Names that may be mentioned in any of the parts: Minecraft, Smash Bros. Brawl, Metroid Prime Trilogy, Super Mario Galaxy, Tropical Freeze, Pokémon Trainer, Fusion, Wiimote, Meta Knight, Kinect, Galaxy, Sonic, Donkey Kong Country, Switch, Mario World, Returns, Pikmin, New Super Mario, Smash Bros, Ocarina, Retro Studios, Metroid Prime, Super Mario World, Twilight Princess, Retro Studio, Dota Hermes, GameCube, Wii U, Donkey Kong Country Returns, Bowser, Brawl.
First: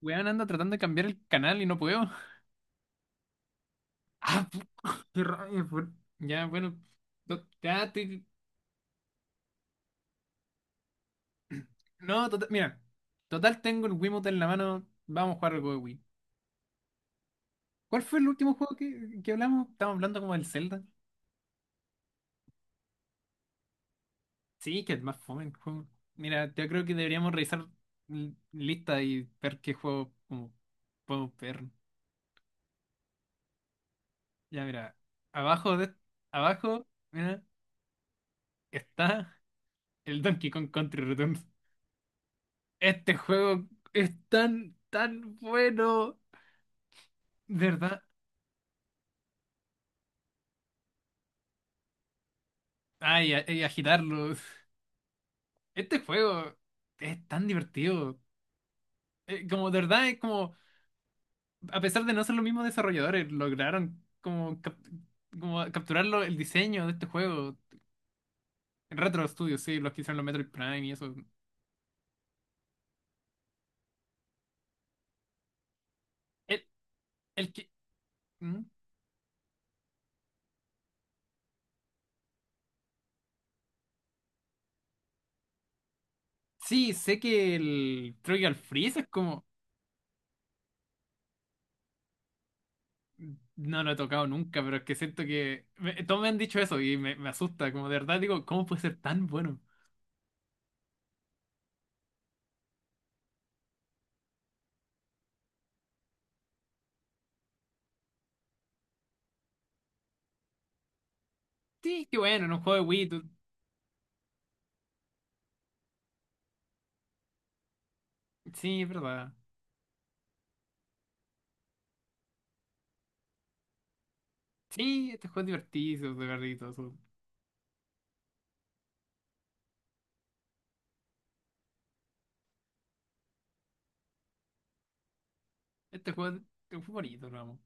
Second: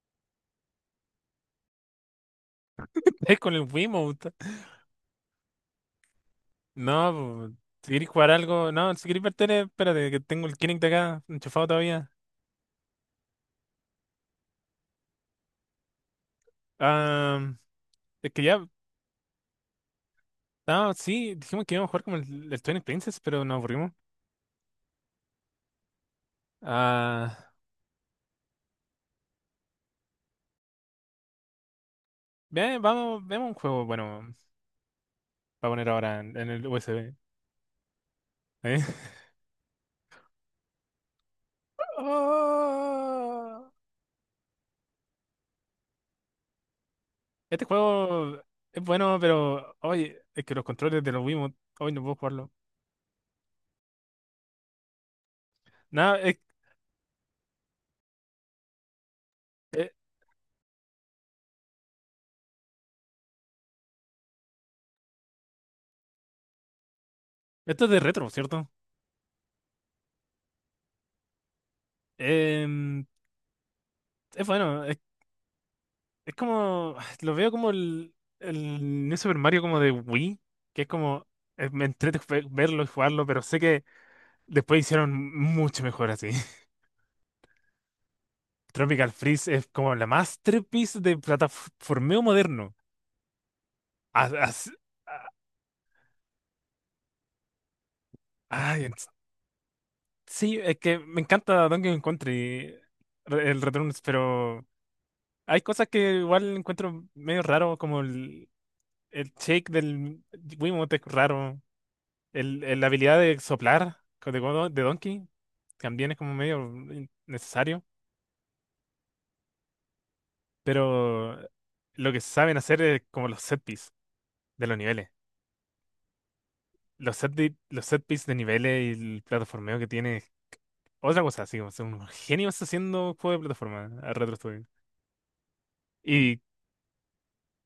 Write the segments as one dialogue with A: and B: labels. A: Weón, anda tratando de cambiar el canal y no puedo.
B: Es con el Wiimote.
A: Ah, pu- qué rabia, Ya, bueno.
B: No,
A: to-
B: po,
A: ya
B: si queréis
A: te-
B: jugar algo. No, si queréis ver tele, espérate, que tengo el Kinect de acá enchufado todavía.
A: No, total, mira. Total, tengo el Wiimote en la mano. Vamos a jugar algo de Wii.
B: Ah,
A: ¿Cuál fue el
B: es que
A: último
B: ya.
A: juego que hablamos? Estábamos hablando como del Zelda.
B: No, sí, dijimos que íbamos a jugar como el Twilight Princess, pero nos aburrimos.
A: Sí, que es más fome el juego. Mira, yo creo que deberíamos
B: Ah,
A: revisar lista y ver qué juego como, podemos ver.
B: vamos, vemos un juego. Bueno,
A: Ya, mira.
B: va a
A: Abajo
B: poner
A: de...
B: ahora en el
A: Abajo,
B: USB.
A: mira,
B: ¿Eh?
A: está el Donkey Kong Country Returns. Este juego
B: Oh,
A: es tan, tan bueno, de
B: este
A: ¿verdad?
B: juego es bueno, pero. Oye, es que los controles de los Wiimote. Hoy no puedo jugarlo.
A: Y agitarlo. Este
B: Nada, es,
A: juego es tan divertido. Como, de
B: eh,
A: verdad, es como, a pesar de no ser los mismos desarrolladores, lograron como capturarlo el diseño de este juego.
B: esto es de retro, ¿cierto?
A: Retro Studios, sí, los que hicieron los Metroid Prime y eso.
B: Em, es bueno. Es
A: El,
B: como, lo veo
A: el que...
B: como
A: ¿Mm?
B: el New Super Mario como de Wii, que es como, me entrete verlo y jugarlo, pero sé que después hicieron mucho mejor así.
A: Sí, sé que el Trivial Freeze es
B: Tropical
A: como...
B: Freeze es como la masterpiece de plataformeo moderno.
A: No lo he tocado
B: A-
A: nunca,
B: as-
A: pero es que siento que todos me han dicho eso y me asusta, como de verdad digo, ¿cómo
B: ah,
A: puede
B: ay,
A: ser
B: es-
A: tan bueno?
B: sí, es que me encanta Donkey Kong Country, el Returns, pero hay cosas que igual encuentro medio raro, como el shake del Wiimote es raro.
A: Sí, qué bueno, en un juego de
B: La
A: Wii,
B: habilidad de soplar de Donkey también es como medio necesario,
A: sí, es verdad.
B: pero lo que saben hacer es como los set piece de los
A: Sí,
B: niveles.
A: este juego es divertido, de verdad, y todo eso.
B: Los set, los set piece de niveles y el plataformeo que tiene es otra cosa, así como son unos genios haciendo juegos de plataforma a Retro Studio.
A: Este juego
B: Y
A: Es un juego bonito, lo amo.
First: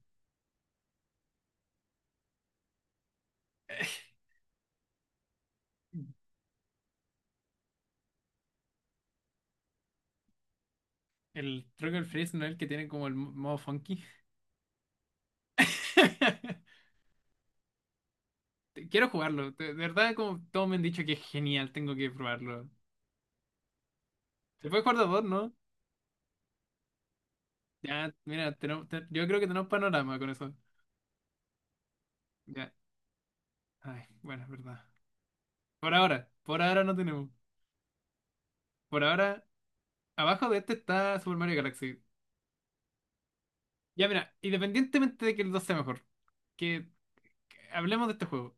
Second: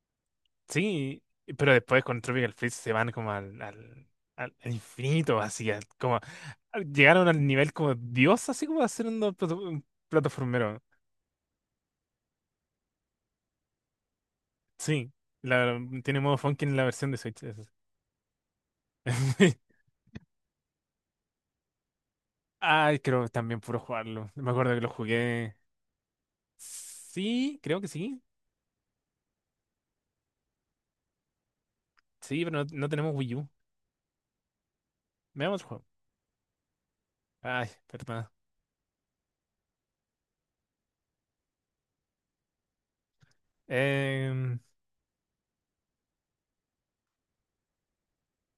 B: sí, pero después con Tropical Freeze se van como al infinito, así como llegaron al nivel como Dios, así como haciendo un plataformero.
A: El Trucker Freeze no es el que tiene como el modo funky.
B: Sí, la, tiene modo funky en la versión de Switch. Eso
A: Quiero jugarlo,
B: sí.
A: de verdad, como todos me han dicho que es genial, tengo que probarlo.
B: Ay, creo también puro jugarlo. Me
A: Se
B: acuerdo que
A: puede
B: lo
A: jugar de a dos, ¿no?
B: jugué. Sí, creo que
A: Ya,
B: sí.
A: mira, yo creo que tenemos panorama con eso.
B: Sí, pero no,
A: Ya,
B: no tenemos Wii U.
A: ay, bueno, es verdad.
B: Veamos el juego.
A: Por ahora no tenemos.
B: Ay, perdón.
A: Por ahora, abajo de este está Super Mario Galaxy. Ya mira,
B: Em,
A: independientemente de que el 2 sea mejor, que, que hablemos de este juego.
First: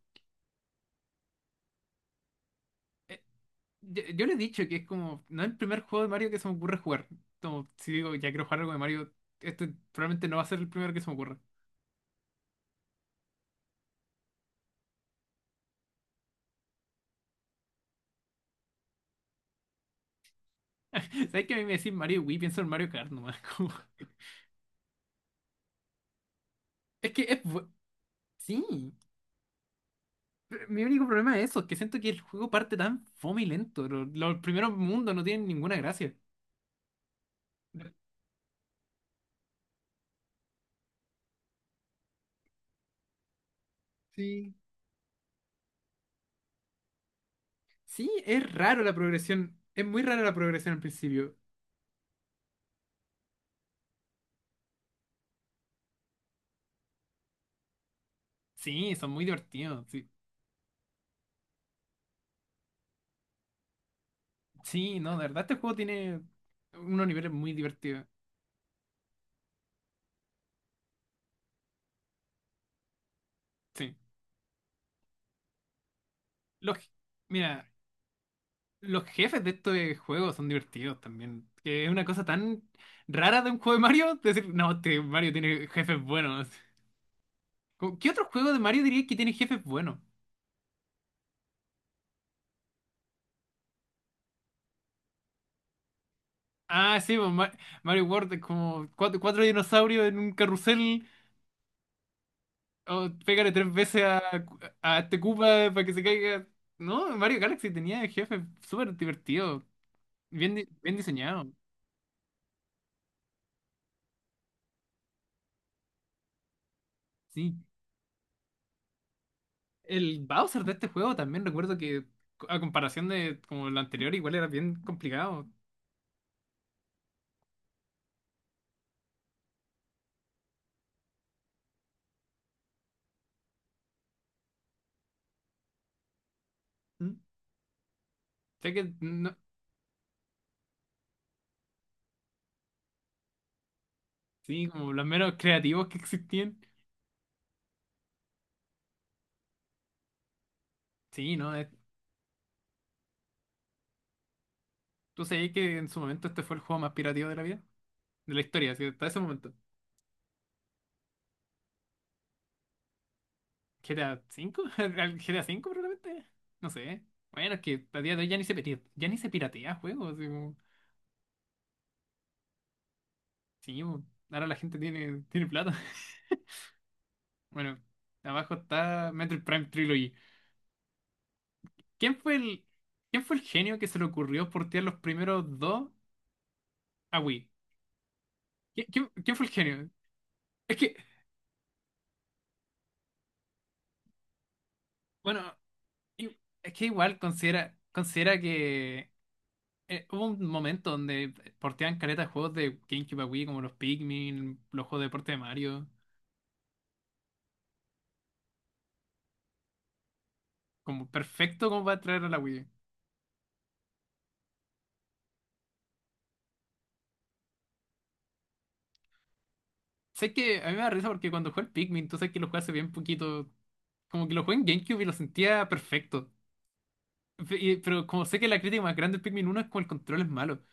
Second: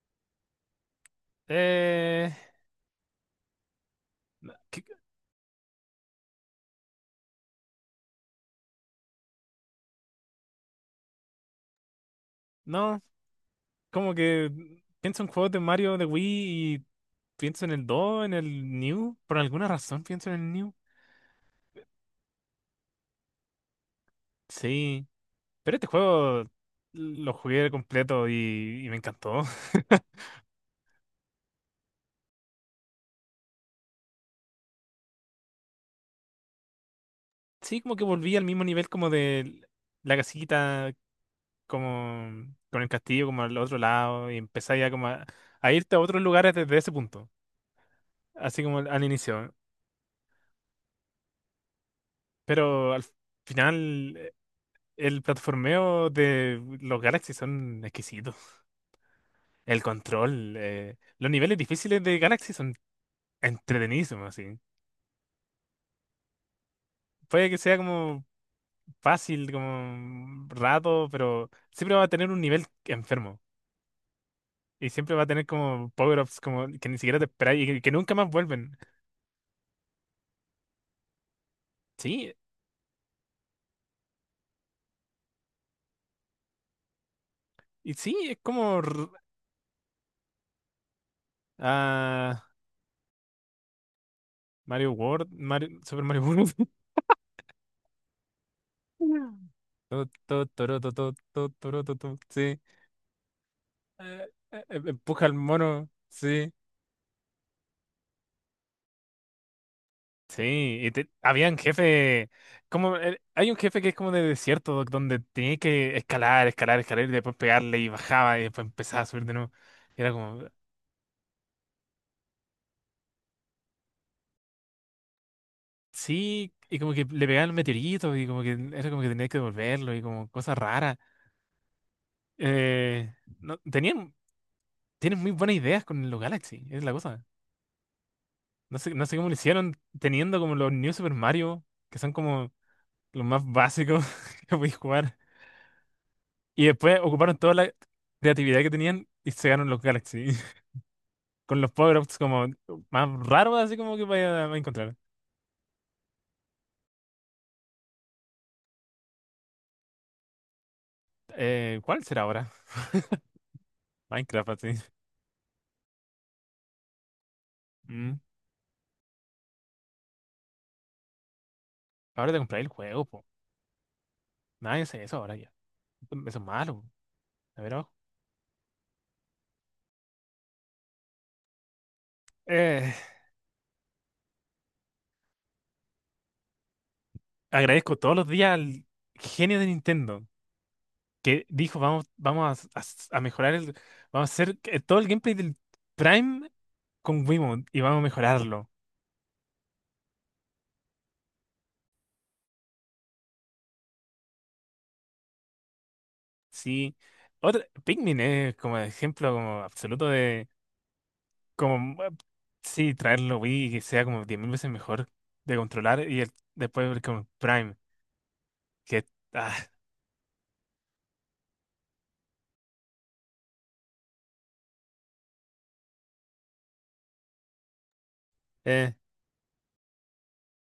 B: eh,
A: Yo le he
B: no,
A: dicho que es como, no es el primer juego de Mario que se me ocurre jugar. Como, si digo, ya quiero jugar algo de Mario, este probablemente no va a ser el primero que se me ocurra.
B: no, como que pienso en juegos de Mario de Wii y pienso en el 2, en el New. Por alguna razón pienso en el New.
A: ¿Sabes que a mí me decís Mario Wii? Pienso en Mario Kart nomás.
B: Sí, pero este juego
A: Es que
B: lo
A: es...
B: jugué completo y
A: Sí.
B: me encantó.
A: Pero mi único problema es eso, que siento que el juego parte tan fome y lento. Los primeros mundos no tienen ninguna gracia.
B: Sí, como que volví al mismo nivel como de la casita, como con el castillo, como al otro lado, y
A: Sí,
B: empecé ya como a irte a otros lugares desde ese punto,
A: sí, es
B: así como
A: raro la
B: al inicio.
A: progresión. Es muy rara la progresión al principio.
B: Pero al final, el platformeo de los Galaxy son exquisitos.
A: Sí, son muy
B: El
A: divertidos. Sí,
B: control, los niveles difíciles de Galaxy son entretenidísimos, así.
A: sí, no, de verdad este juego tiene unos niveles
B: Puede
A: muy
B: que sea
A: divertidos.
B: como fácil, como rato, pero siempre va a tener un nivel enfermo.
A: Sí.
B: Y siempre va a tener como power-ups como
A: Los,
B: que ni siquiera te esperáis
A: Mira,
B: que nunca más vuelven.
A: los jefes de estos juegos son divertidos también. Que es una cosa
B: Sí,
A: tan rara de un juego de Mario. Decir, no, este Mario tiene jefes buenos.
B: y
A: Como, ¿qué
B: sí,
A: otro
B: es
A: juego de
B: como
A: Mario diría que tiene jefes buenos?
B: ah, Mario World, Mario, Super Mario World.
A: Ah, sí, pues, Mario World es como cuatro, cuatro
B: To,
A: dinosaurios en un
B: to, toro, to,
A: carrusel.
B: to, to, toro, to, to. Sí.
A: Oh, pégale tres veces a este
B: Empuja al
A: Koopa para
B: mono.
A: que se caiga.
B: Sí.
A: No, Mario Galaxy tenía jefe súper divertido,
B: Sí. Y
A: bien diseñado,
B: habían jefe. Como, hay un jefe que es como de desierto, doc, donde tenía que escalar, escalar, escalar y después
A: sí.
B: pegarle y bajaba y después empezaba a subir de nuevo. Y era
A: El
B: como.
A: Bowser de este juego también recuerdo que, a comparación de como el anterior, igual era bien complicado.
B: Sí, y como que le pegaban meteoritos y como que era como que tenías que devolverlo y como cosas raras. Eh, no, tienen muy buenas ideas con los Galaxy, es la
A: ¿Mm?
B: cosa.
A: Sé
B: No
A: que,
B: sé, no sé cómo lo
A: no,
B: hicieron teniendo como los New Super Mario, que son como los más básicos que
A: sí,
B: podéis
A: como los
B: jugar.
A: menos creativos que existían.
B: Y después ocuparon toda la creatividad que tenían y se ganaron los Galaxy.
A: Sí, no,
B: Con los power-ups como más raros, así como que vaya a encontrar.
A: tú sabías que en su momento este fue el juego más pirativo de la vida, de la historia, así, hasta ese momento.
B: ¿Cuál será ahora?
A: ¿G T a
B: Minecraft,
A: 5,
B: así.
A: ¿Al G T a 5 probablemente? No sé. Bueno, es que a
B: Mm,
A: día de hoy ya ni se piratea juegos. Así
B: Ahora te compráis el juego, po.
A: sí, bo, ahora la gente
B: Nadie hace eso ahora
A: tiene
B: ya.
A: plata.
B: Eso es malo. A ver,
A: Bueno,
B: ojo.
A: abajo está Metroid Prime Trilogy. ¿Quién fue el,
B: Eh,
A: ¿Quién fue el genio que se le ocurrió portear los primeros dos a Wii?
B: agradezco todos los días al
A: ¿Quién fue el
B: genio de
A: genio?
B: Nintendo
A: Es que,
B: que dijo, vamos, vamos a mejorar vamos a hacer que todo el gameplay
A: bueno,
B: del
A: i-
B: Prime
A: es que igual
B: con Wiimote y vamos a
A: considera
B: mejorarlo.
A: que hubo un momento donde porteaban caretas de juegos de GameCube a Wii, como los Pikmin, los juegos de deporte de Mario.
B: Sí. Otra, Pikmin es como ejemplo como absoluto de
A: Como perfecto como para
B: como
A: traer a la Wii.
B: sí, traerlo Wii y que sea como 10.000 veces mejor de controlar y después ver con Prime que ah,
A: Sé que a mí me da risa porque cuando jugué el Pikmin, tú sabes que lo jugué hace bien poquito. Como que lo jugué en GameCube y lo sentía perfecto. Pero como sé que la crítica
B: eh,
A: más grande del Pikmin uno es como el control es malo.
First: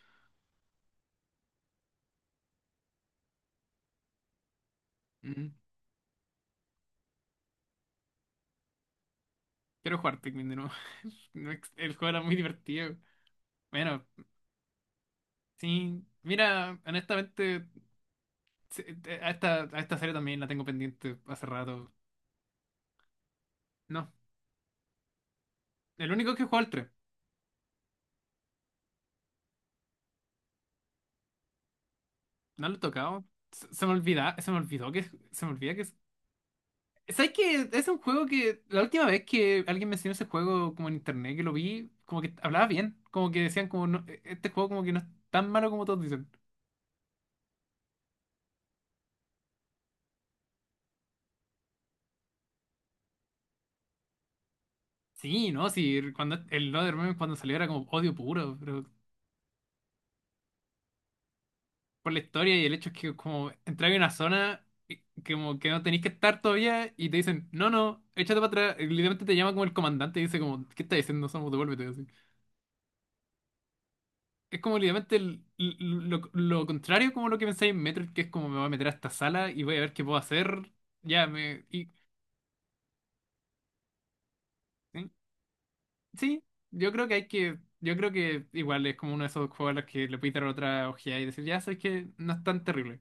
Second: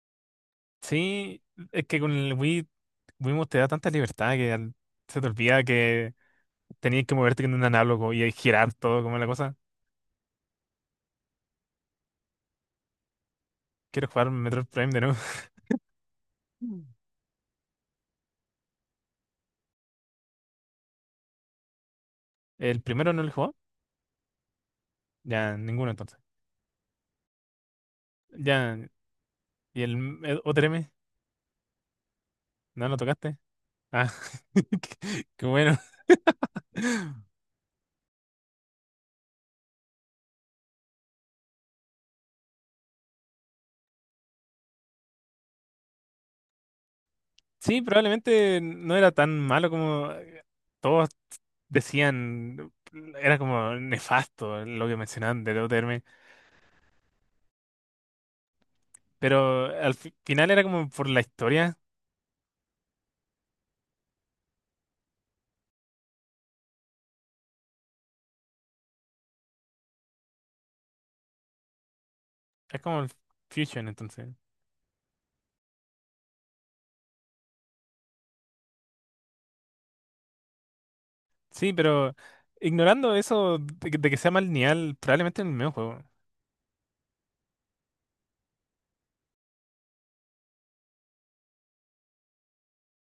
B: sí, es que con el Wii Wiimote te da tanta libertad que se te
A: Mm,
B: olvida que tenías que moverte con un análogo y girar todo como la cosa.
A: quiero jugar Pikmin de nuevo. No ex- El juego era muy divertido. Bueno,
B: Quiero jugar Metroid Prime de nuevo.
A: sí. Mira,
B: Mm.
A: honestamente, a a esta serie también la tengo pendiente hace rato.
B: ¿El primero no lo jugó?
A: No,
B: Ya, ninguno
A: el
B: entonces.
A: único que jugó el tres.
B: Ya, ¿y el el otro M?
A: No lo he
B: ¿No lo
A: tocado.
B: tocaste? Ah,
A: Se me olvidó que se
B: qué
A: me olvida
B: bueno.
A: que ¿sabes que es un juego que la última vez que alguien mencionó ese juego como en internet que lo vi, como que hablaba bien, como que decían como no, este juego como que no es tan malo como todos dicen?
B: Sí, probablemente no era tan malo como todos decían. Era como nefasto lo que mencionaban
A: Sí,
B: de
A: no,
B: Dota
A: sí,
B: Hermes.
A: cuando el Meme cuando salió era como odio puro, pero
B: Pero al final era como por la historia.
A: por la historia y el hecho es que como entrar en una zona como que no tenéis que estar todavía y te dicen, no, no, échate para atrás, y literalmente te llama como el comandante y dice como, ¿qué estás diciendo? Somos, devuélvete.
B: Es como el Fusion, entonces.
A: Es como literalmente el- Lo contrario como lo que pensáis en Metroid, que es como me voy a meter a esta sala y voy a ver qué puedo hacer. Ya, me...
B: Sí,
A: Y,
B: pero ignorando eso de de que sea mal lineal,
A: ¿sí?
B: probablemente en el mismo juego.
A: Sí, yo creo que hay que... Yo creo que igual es como uno de esos juegos a los que le puedes dar otra ojeada y decir, ya sabes que no es tan terrible.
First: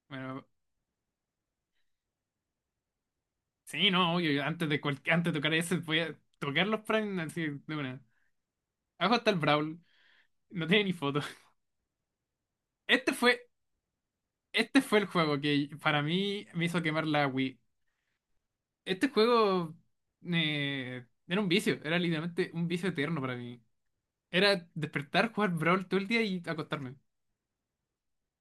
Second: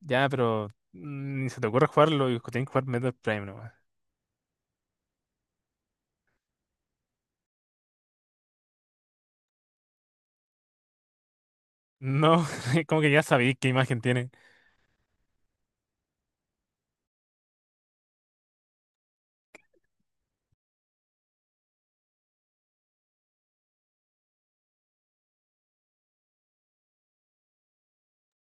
B: Ya,
A: Bueno,
B: pero mm, ni se te ocurre jugarlo y tienen que jugar Metroid Prime nomás.
A: sí, no, obvio, yo antes de tocar ese voy a tocar los Prime así de una. Abajo está el Brawl, no tiene ni foto.
B: No, como que
A: Este
B: ya
A: fue,
B: sabéis qué imagen tiene.
A: este fue el juego que para mí me hizo quemar la Wii. Este juego era un vicio, era literalmente un vicio eterno para mí. Era despertar, jugar Brawl todo el día y acostarme.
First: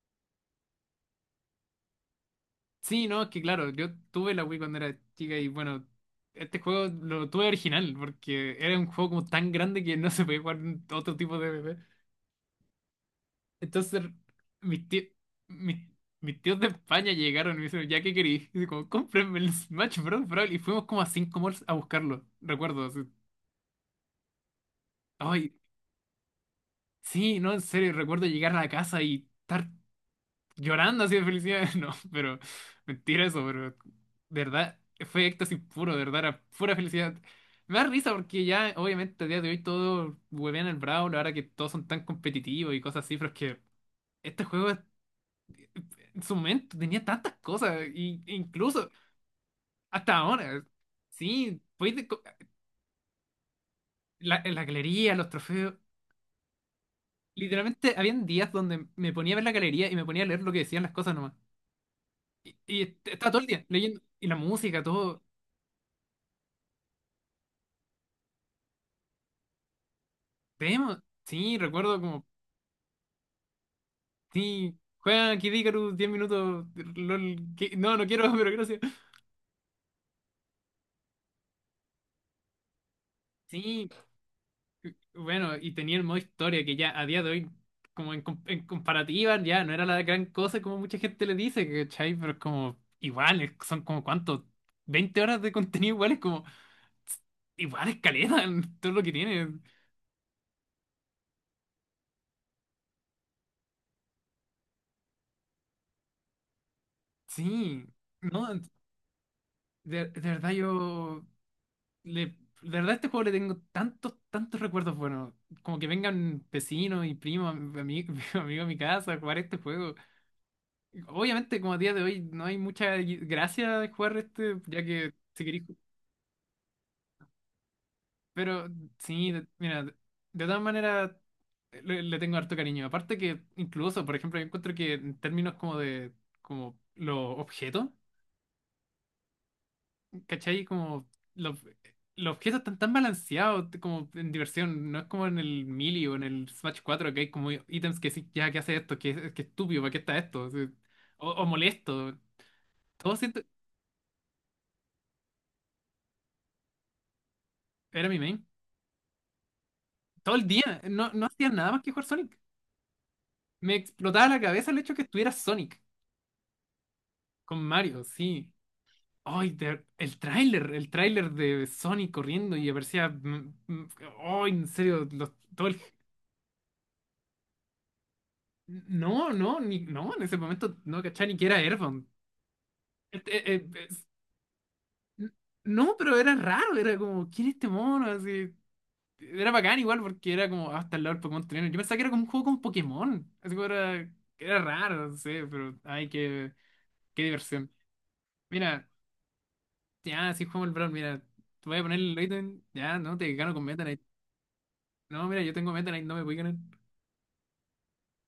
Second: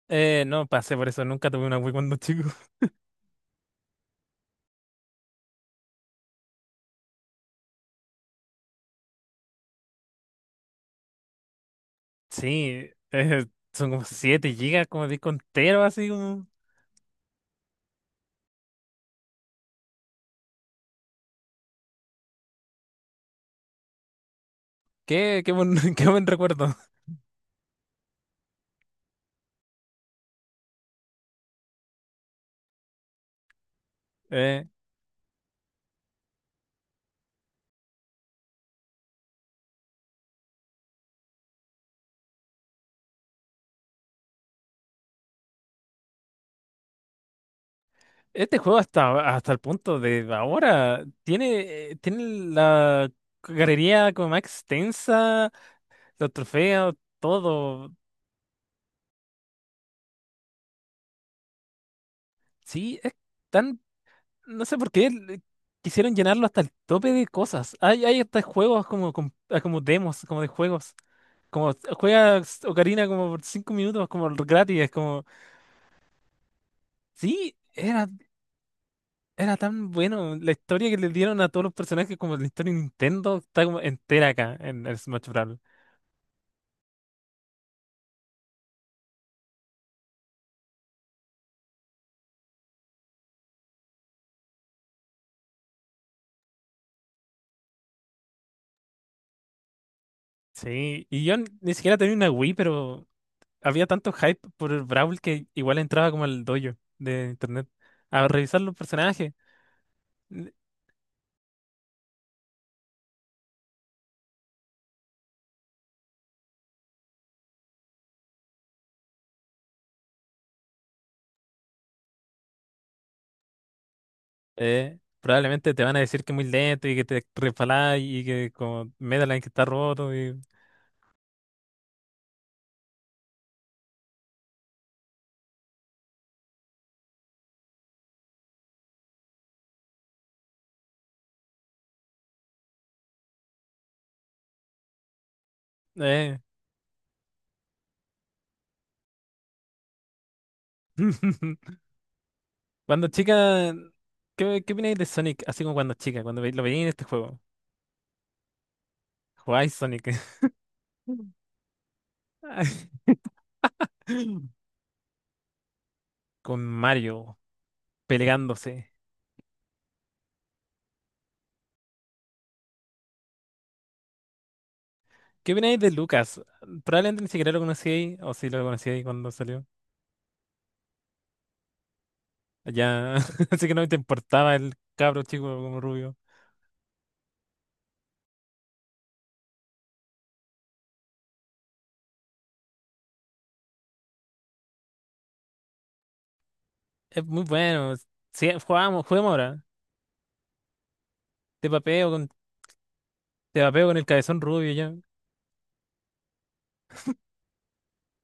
B: No pasé por eso, nunca tuve una Wii cuando chico.
A: Sí, no, es que claro, yo tuve la Wii cuando era chica y bueno, este juego lo tuve original porque era un juego como tan grande que no se podía jugar en otro tipo de bebé.
B: Sí, son como
A: Entonces,
B: 7 gigas,
A: mis tíos,
B: como disco
A: mis,
B: entero, así
A: mis
B: como.
A: tíos de España llegaron y me dijeron, ¿ya qué querí? Y como, cómprenme el Smash Bros. Brawl. Y fuimos como a 5 malls a buscarlo, recuerdo. Así.
B: Qué,
A: Ay,
B: qué buen recuerdo.
A: sí, no, en serio, recuerdo llegar a la casa y estar llorando así de felicidad. No, pero mentira eso, pero de
B: Eh,
A: verdad fue éxtasis puro, de verdad, era pura felicidad. Me da risa porque ya, obviamente, a día de hoy todo huevean el Brawl, ahora que todos son tan competitivos y cosas así, pero es que este juego en su momento tenía tantas cosas, y, e
B: este juego
A: incluso
B: hasta el punto
A: hasta
B: de
A: ahora.
B: ahora
A: Sí,
B: tiene la galería como más
A: la, la galería, los
B: extensa.
A: trofeos.
B: Los trofeos, todo.
A: Literalmente habían días donde me ponía a ver la galería y me ponía a leer lo que decían las cosas nomás. Y
B: Sí, es
A: todo el día
B: tan.
A: leyendo. Y la
B: No sé
A: música,
B: por qué
A: todo.
B: quisieron llenarlo hasta el tope de cosas. Hay hasta juegos como, como demos, como de juegos.
A: Tenemos. Sí,
B: Como
A: recuerdo como.
B: juegas Ocarina como por cinco minutos, como
A: Sí,
B: gratis. Es como.
A: juega Kid Icarus 10 minutos. LOL,
B: Sí,
A: no, no quiero, pero gracias.
B: era tan bueno. La historia que le dieron a todos los personajes, como la historia de Nintendo, está como
A: Sí,
B: entera acá en el Smash
A: bueno,
B: Bros.
A: y tenía el modo historia que ya a día de hoy, en comparativa, ya no era la gran cosa como mucha gente le dice, ¿cachai? Pero es como. Igual, son como cuánto. 20 horas de contenido igual es como. Igual es caleta, en todo lo que tiene.
B: Sí, y yo ni siquiera tenía una Wii, pero. Había tanto hype por el Brawl que igual entraba como al dojo de internet
A: Sí,
B: a
A: no,
B: revisar los personajes.
A: de verdad yo. Le, de verdad, a este juego le tengo tantos, tantos recuerdos buenos. Como que vengan vecinos y primos, amigos, amigos a mi casa a jugar este juego. Obviamente, como a día de hoy, no hay mucha gracia de jugar este, ya que si queréis.
B: Probablemente te van a decir que es muy lento y que te resbalás y que
A: Pero
B: como
A: sí,
B: Medaline que está
A: mira,
B: roto y...
A: de todas maneras, le tengo harto cariño. Aparte que, incluso, por ejemplo, yo encuentro que en términos como de como los objetos. ¿Cachai? Como los, los objetos están tan balanceados como en diversión. No es como en el Melee o en
B: eh.
A: el Smash 4 que hay como ítems que sí, ya, ¿qué hace esto? ¿Qué estúpido? ¿Para qué está esto? Sí. O molesto.
B: Cuando
A: Todo siento...
B: chica, ¿qué, qué opináis de Sonic? Así como cuando chica, cuando lo veía en este juego.
A: Era mi main.
B: ¿Jugáis Sonic
A: Todo el día. No, no hacía nada más que jugar Sonic. Me explotaba la cabeza el hecho que estuviera Sonic
B: con Mario
A: con Mario, sí.
B: peleándose?
A: El tráiler, el tráiler de Sonic corriendo y aparecía... mm, mm, ay, en serio,
B: ¿Qué
A: todo
B: opináis
A: el...
B: de Lucas? Probablemente ni siquiera lo conocíais o si lo conocíais cuando
A: No, no,
B: salió.
A: ni, no, en ese momento no cachaba ni que era Airbound.
B: Ya,
A: Este, eh,
B: así
A: eh,
B: que no te
A: es-
B: importaba el cabro
A: n-
B: chico como
A: no,
B: rubio.
A: pero era raro, era como, ¿quién es este mono? Así, era bacán igual porque era como, hasta el lado del Pokémon Trainer. Yo pensaba que era como un juego con Pokémon. Así como era, era raro, no sé, pero, ay, qué, qué
B: Es muy
A: diversión.
B: bueno. Si
A: Mira,
B: jugamos, juguemos ahora.
A: ya, si jugamos el Brawl, mira,
B: Te
A: te voy a poner
B: papeo
A: el
B: con,
A: ítem, ya, no, te gano
B: te
A: con Meta
B: papeo con
A: Knight.
B: el cabezón rubio ya.
A: No, mira, yo tengo Meta Knight, no me voy a ganar.